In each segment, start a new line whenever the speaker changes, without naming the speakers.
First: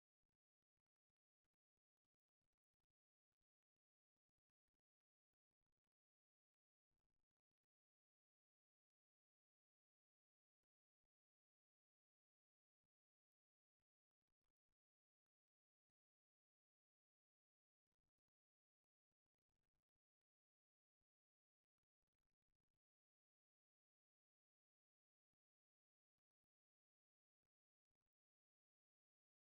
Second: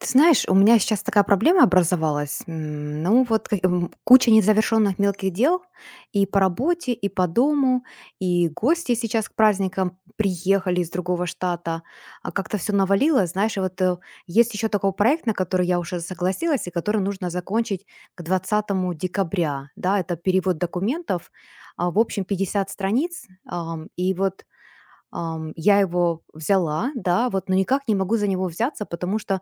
Ты знаешь, у меня сейчас такая проблема образовалась. Ну вот куча незавершенных мелких дел и по работе, и по дому, и гости сейчас к праздникам приехали из другого штата. А как-то все навалилось, знаешь, и вот есть еще такой проект, на который я уже согласилась, и который нужно закончить к 20 декабря. Да, это перевод документов, в общем, 50 страниц. И вот я его взяла, да, вот, но никак не могу за него взяться, потому что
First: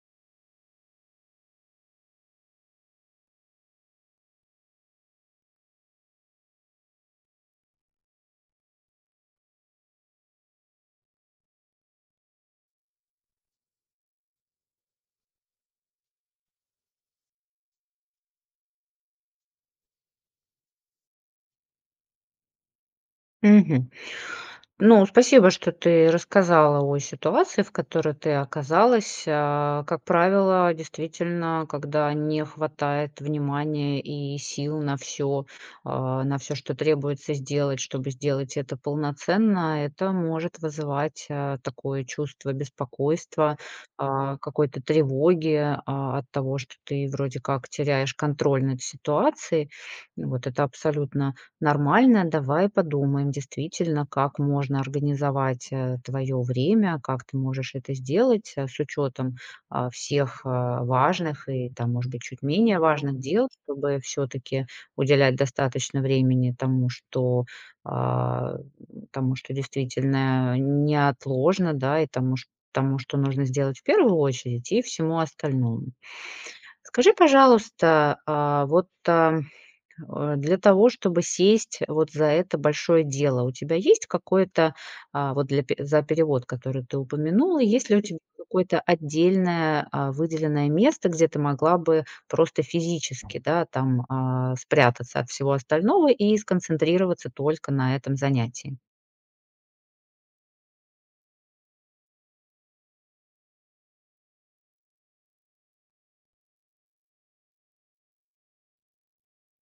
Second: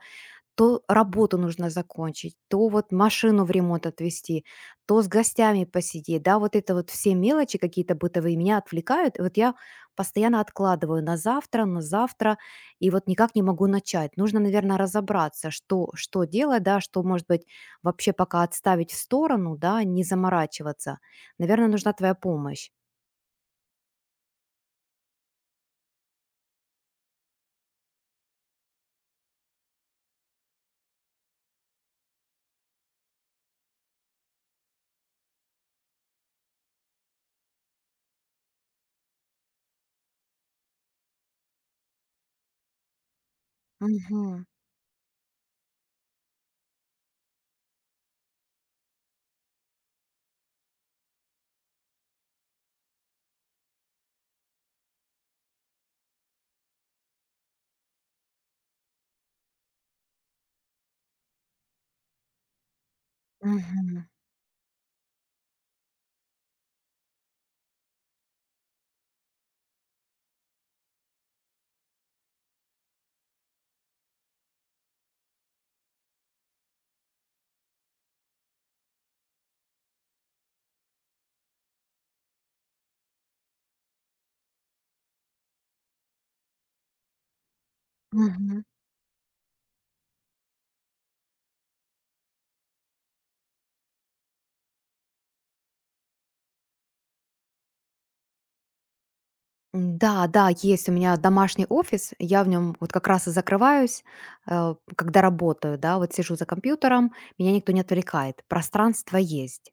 то работу нужно закончить, то вот машину в ремонт отвезти, то с гостями посидеть, да, вот это вот все мелочи какие-то бытовые меня отвлекают, и вот я постоянно откладываю на завтра, и вот никак не могу начать. Нужно, наверное, разобраться, что делать, да, что, может быть, вообще пока отставить в сторону, да, не заморачиваться. Наверное, нужна твоя помощь.
Мгм. Ну, спасибо, что ты рассказала о ситуации, в которой ты оказалась. Как правило, действительно, когда не хватает внимания и сил на все, что требуется сделать, чтобы сделать это полноценно, это может вызывать такое чувство беспокойства,
Мгм.
какой-то тревоги от того, что ты вроде как теряешь контроль над ситуацией. Вот это абсолютно нормально, давай подумаем действительно, как можно организовать твое время, как ты можешь это сделать с учетом всех важных и там, может быть, чуть менее важных дел, чтобы
Мгм.
все-таки уделять достаточно времени тому, что а, тому, что действительно неотложно, да, и тому, тому, что нужно сделать в первую очередь, и всему остальному. Скажи, пожалуйста, для того, чтобы сесть вот за это большое дело, у тебя есть какое-то, а, вот для пе за перевод, который ты упомянула, есть ли у тебя
Мгм.
какое-то отдельное, выделенное место, где ты могла бы просто физически, да, там, спрятаться от всего остального и сконцентрироваться только на этом занятии?
Да, да, есть у меня домашний офис, я в нем вот как раз и закрываюсь, когда работаю, да, вот сижу за компьютером, меня никто не отвлекает, пространство есть.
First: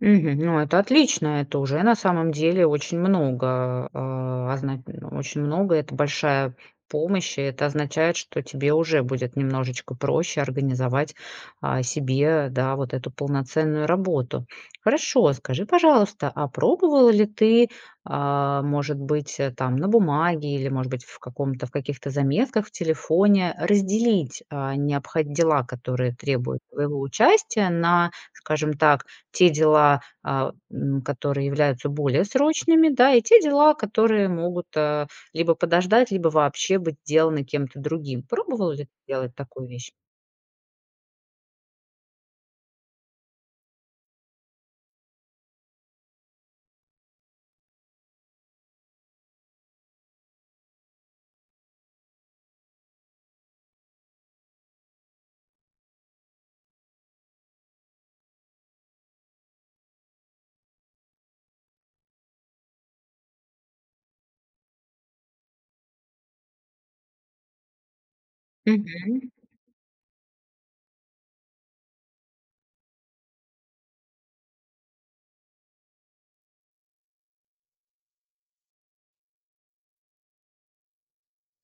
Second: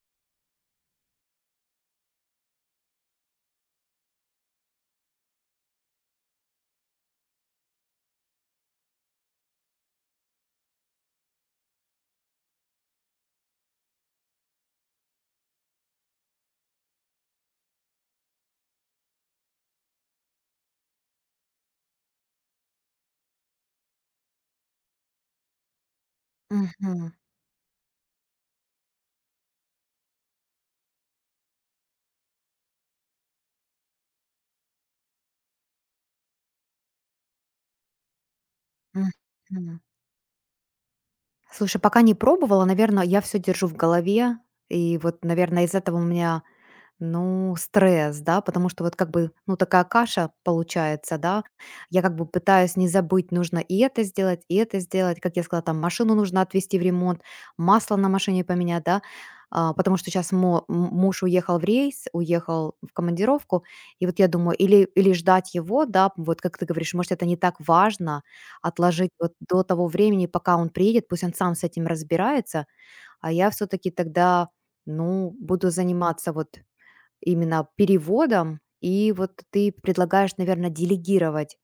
Мгм. Ну, это отлично, это уже на самом деле очень много, а, озна очень много, это большая помощь, и это означает, что тебе уже будет немножечко проще организовать, себе, да, вот эту полноценную работу. Хорошо, скажи, пожалуйста, а пробовала ли ты, может быть, там на бумаге или, может быть, в каких-то заметках в телефоне разделить, а, необхо дела, которые требуют твоего
Мгм.
участия на, скажем так, те дела, которые являются более срочными, да, и те дела, которые могут, либо подождать, либо вообще быть сделаны кем-то другим. Пробовала ли ты делать такую
Мгм.
вещь?
Слушай, пока не пробовала, наверное, я все держу в голове, и вот, наверное, из этого у меня. Ну, стресс, да, потому что вот как бы, ну, такая каша получается, да. Я как бы пытаюсь не забыть, нужно и это сделать, и это сделать. Как я сказала, там машину нужно отвезти в ремонт, масло на машине поменять, да. А, потому что сейчас муж уехал в рейс, уехал в командировку, и вот я думаю, или ждать его, да, вот как ты говоришь, может, это не так важно отложить
Мгм.
вот до того времени, пока он приедет, пусть он сам с этим разбирается, а я все-таки тогда, ну, буду заниматься вот именно переводом. И вот ты предлагаешь, наверное, делегировать,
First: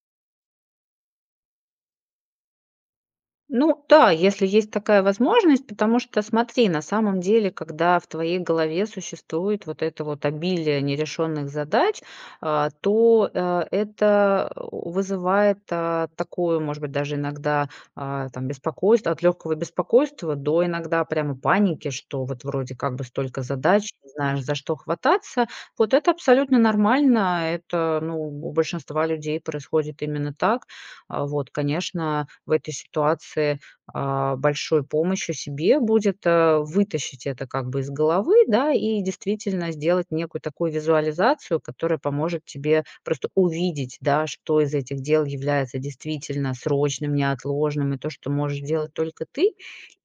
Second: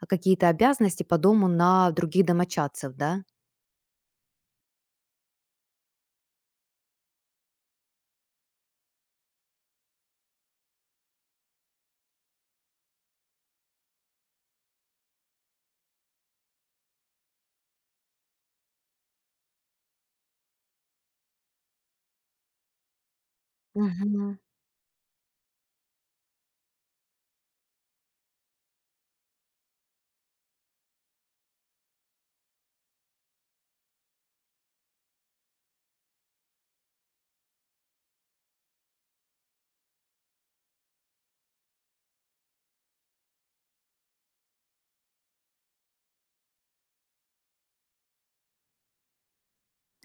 какие-то обязанности по дому на других домочадцев, да?
Ну да, если есть такая возможность, потому что смотри, на самом деле, когда в твоей голове существует вот это вот обилие нерешенных задач, то это вызывает такое, может быть, даже иногда там беспокойство, от легкого беспокойства до иногда прямо паники, что вот вроде как бы столько задач, не
Мгм.
знаешь, за что хвататься. Вот это абсолютно нормально, это, ну, у большинства людей происходит именно так. Вот, конечно, в этой ситуации, большой помощью себе будет, вытащить это как бы из головы, да, и действительно сделать некую такую визуализацию, которая поможет тебе просто увидеть, да, что из этих дел является действительно срочным, неотложным, и то, что можешь делать только ты.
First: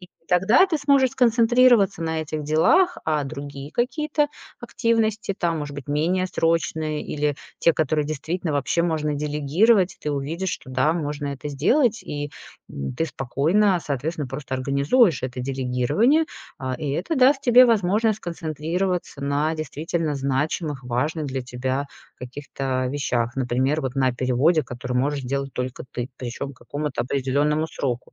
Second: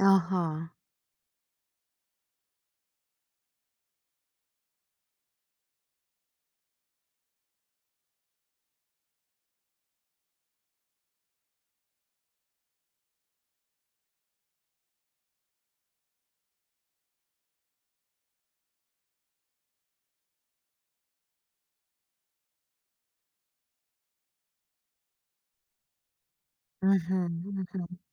И тогда
Ага.
ты сможешь сконцентрироваться на этих делах, а другие какие-то активности, там, может быть, менее срочные или те, которые действительно вообще можно делегировать. Ты увидишь, что да, можно это сделать, и ты спокойно, соответственно, просто организуешь это делегирование, и это даст тебе возможность сконцентрироваться на действительно значимых, важных для тебя каких-то вещах. Например, вот на переводе, который можешь сделать только ты, причем к какому-то
Мгм,
определенному
мгм.
сроку.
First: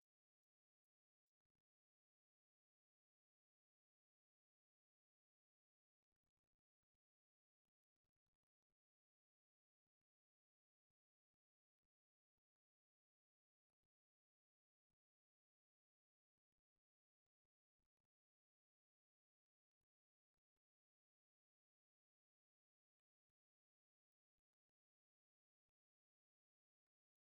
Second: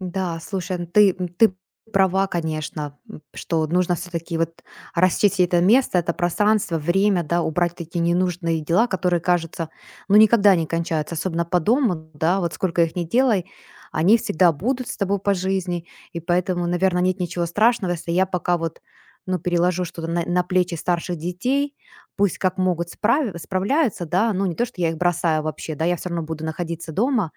Да, слушай, ну ты права, конечно, что нужно все-таки вот расчистить это место, это пространство, время, да, убрать такие ненужные дела, которые, кажется, ну никогда не кончаются, особенно по дому, да, вот сколько их не делай, они всегда будут с тобой по жизни, и поэтому, наверное, нет ничего страшного, если я пока вот, ну, переложу что-то на плечи старших детей, пусть как могут справляются, да, ну, не то, что я их бросаю вообще, да, я все равно буду находиться дома,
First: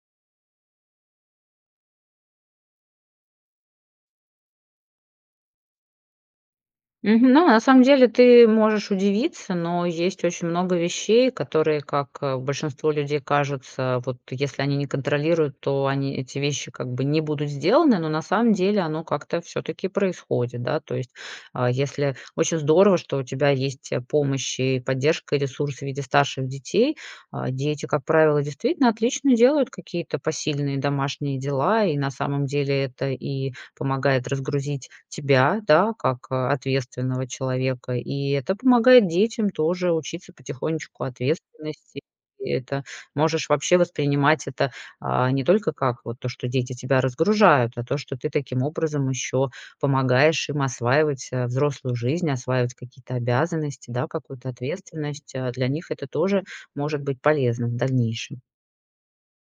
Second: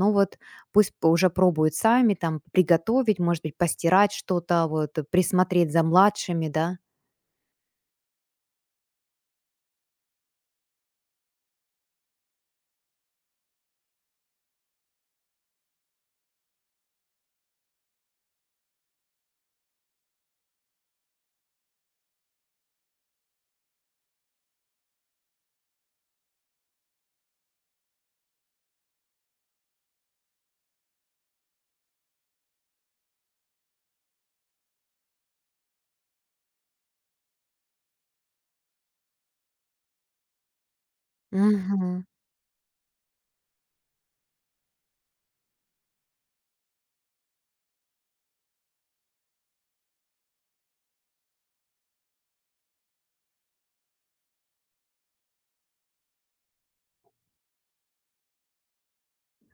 но вот пусть п уже пробуют сами там приготовить, может быть, постирать что-то, вот, присмотреть за младшими, да.
Мгм. Ну, на самом деле ты можешь удивиться, но есть очень много вещей, которые, как большинству людей кажется, вот если они не контролируют, то они эти вещи как бы не будут сделаны, но на самом деле оно как-то все-таки происходит, да, то есть а, если очень здорово, что у тебя есть помощь и поддержка и ресурсы в виде старших детей, дети, как правило, действительно отлично делают какие-то посильные домашние дела, и на самом деле это и помогает разгрузить тебя, да, как, ответственного человека. И это помогает детям тоже учиться потихонечку ответственности.
Мгм.
И это можешь вообще воспринимать это, не только как вот то, что дети тебя разгружают, а то, что ты таким образом еще помогаешь им осваивать, взрослую жизнь, осваивать какие-то обязанности, да, какую-то ответственность. Для них это тоже может быть полезным в дальнейшем.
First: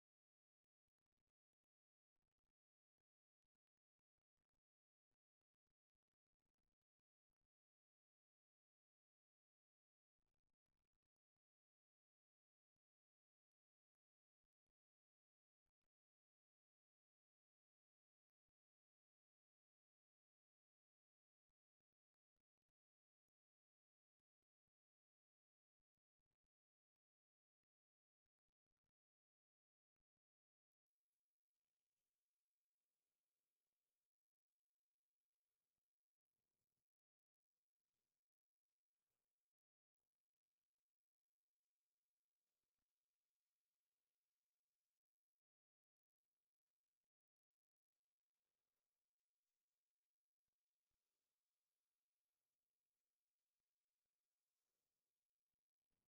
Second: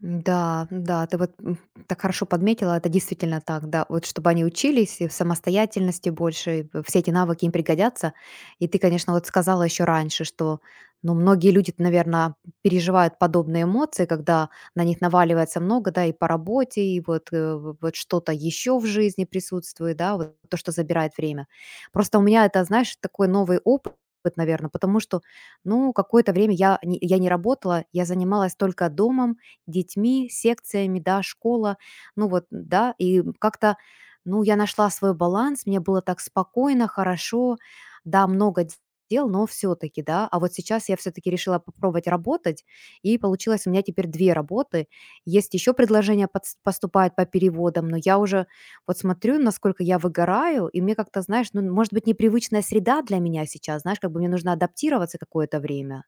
Да, да, ты вот так хорошо подметила, это действительно так, да. Вот чтобы они учились и в самостоятельности больше, все эти навыки им пригодятся. И ты, конечно, вот сказала еще раньше, что, ну, многие люди, наверное, переживают подобные эмоции, когда на них наваливается много, да, и по работе, и вот, вот что-то еще в жизни присутствует, да, вот то, что забирает время. Просто у меня это, знаешь, такой новый опыт, наверное, потому что, ну, какое-то время я не работала, я занималась только домом, детьми, секциями, да, школа. Ну вот, да, и как-то, ну, я нашла свой баланс, мне было так спокойно, хорошо, да, много дел, но все-таки, да, а вот сейчас я все-таки решила попробовать работать, и получилось у меня теперь две работы. Есть еще предложения поступают по переводам, но я уже вот смотрю, насколько я выгораю, и мне как-то, знаешь, ну, может быть, непривычная среда для меня сейчас, знаешь, как бы мне нужно адаптироваться какое-то время.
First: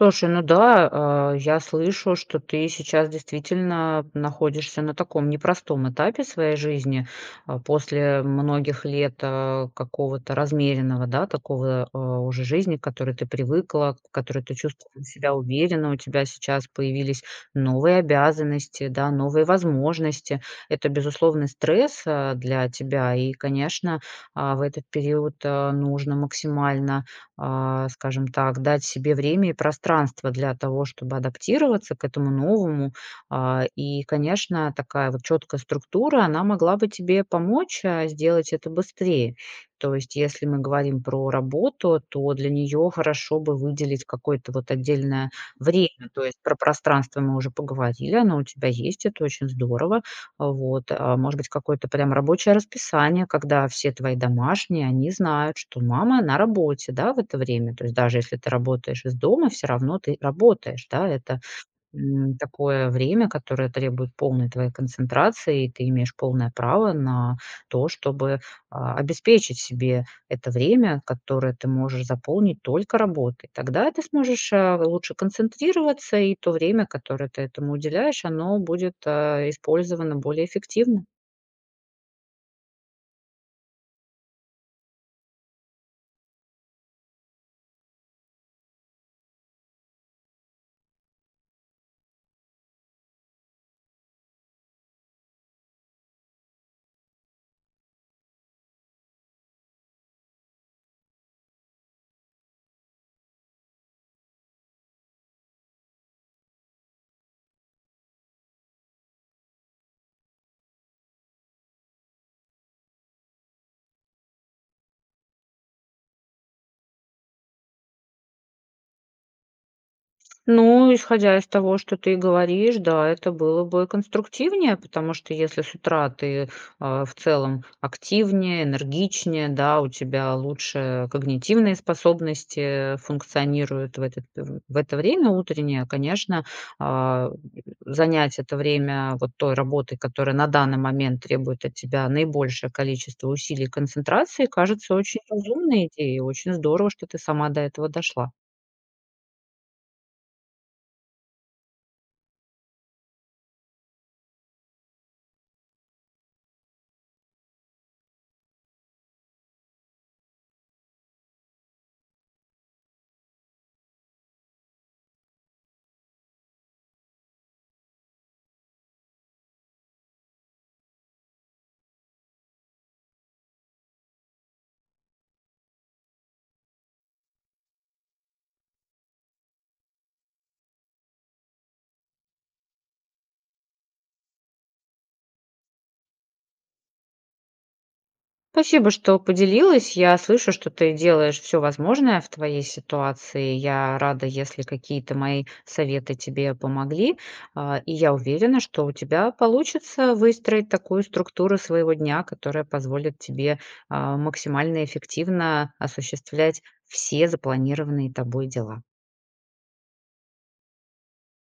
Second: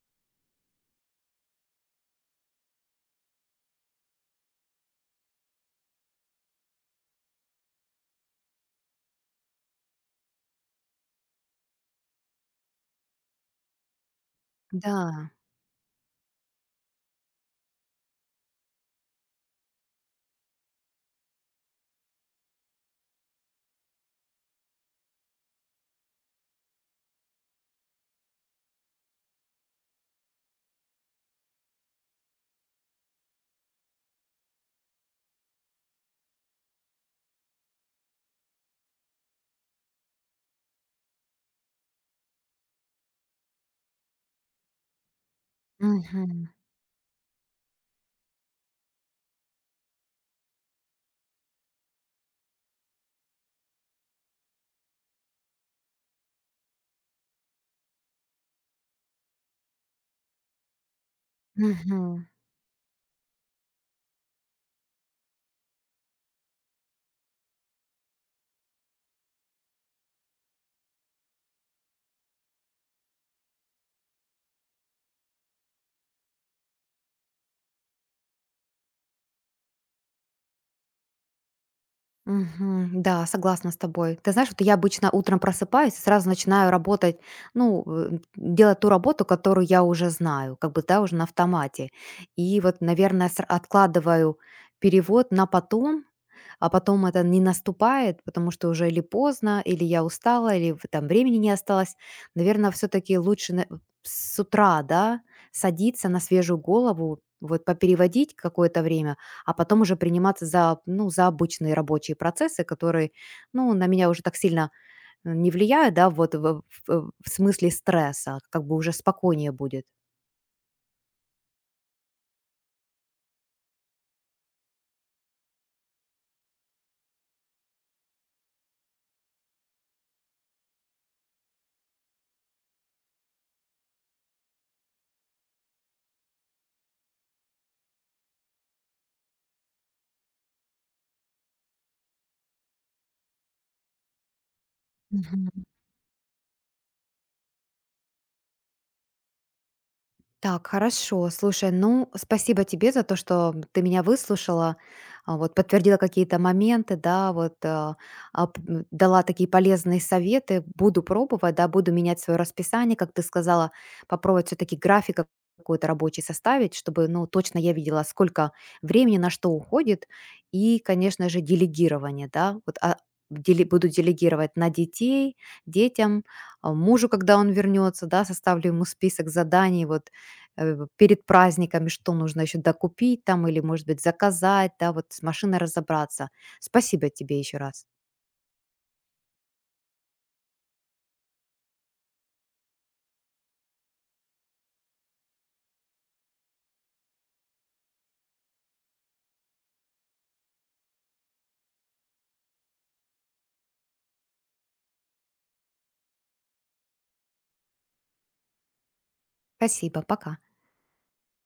Слушай, ну да, я слышу, что ты сейчас действительно находишься на таком непростом этапе своей жизни, после многих лет, какого-то размеренного, да, такого, уже жизни, к которой ты привыкла, к которой ты чувствовала
Да.
себя уверенно. У тебя сейчас появились новые обязанности, да, новые возможности. Это безусловный стресс, для тебя. И, конечно, в этот период, нужно максимально скажем так, дать себе время и пространство для того, чтобы адаптироваться к этому новому. И, конечно, такая вот четкая структура, она могла бы тебе помочь сделать это быстрее. То есть, если мы говорим про работу, то для нее хорошо бы выделить какое-то вот отдельное время, то есть
Мгм.
про пространство мы уже поговорили, оно у тебя есть, это очень здорово. Вот, может быть, какое-то прям рабочее расписание, когда все твои домашние, они знают, что мама на работе, да, в это время. То есть даже если ты работаешь из дома, все равно ты работаешь, да, это
Мгм.
такое время, которое требует полной твоей концентрации, и ты имеешь полное право на то, чтобы обеспечить себе это время, которое ты можешь заполнить только работой. Тогда ты сможешь лучше концентрироваться, и то время, которое ты этому уделяешь, оно будет использовано более эффективно.
Мгм. Да, согласна с тобой. Ты знаешь, вот я обычно утром просыпаюсь и сразу начинаю работать, ну, делать ту работу, которую я уже знаю, как бы, да, уже на автомате. И вот, наверное, откладываю перевод на потом, а потом это не наступает, потому что уже или поздно, или я устала, или там времени не осталось. Наверное, все-таки лучше с утра, да, садиться на свежую голову, вот попереводить какое-то время, а потом уже приниматься за, ну, за обычные рабочие процессы, которые, ну, на меня уже так сильно не влияют, да, вот в смысле стресса, как бы уже спокойнее будет.
Ну, исходя из того, что ты говоришь, да, это было бы конструктивнее, потому что если с утра ты в целом активнее, энергичнее, да, у тебя лучше когнитивные способности функционируют в это время утреннее, конечно, а, занять это время вот той работой, которая на данный момент требует от тебя наибольшее количество усилий и концентрации, кажется очень
Мгм.
разумной идеей, очень здорово, что ты сама до этого дошла.
Так, хорошо. Слушай, ну, спасибо тебе за то, что ты меня выслушала, вот подтвердила какие-то моменты, да, вот дала такие полезные советы. Буду пробовать, да, буду менять свое расписание, как ты сказала, попробовать все-таки график какой-то рабочий составить, чтобы, ну, точно я видела, сколько времени на что уходит, и, конечно же, делегирование, да, буду делегировать на детей, детям, мужу, когда он вернется, да, составлю ему список заданий, вот перед праздниками, что нужно еще докупить там или, может быть, заказать, да, вот с машиной разобраться. Спасибо тебе еще раз.
Спасибо, что поделилась. Я слышу, что ты делаешь все возможное в твоей ситуации. Я рада, если какие-то мои советы тебе помогли. И я уверена, что у тебя получится выстроить такую структуру своего дня, которая позволит тебе, максимально эффективно осуществлять все запланированные тобой дела.
Спасибо, пока.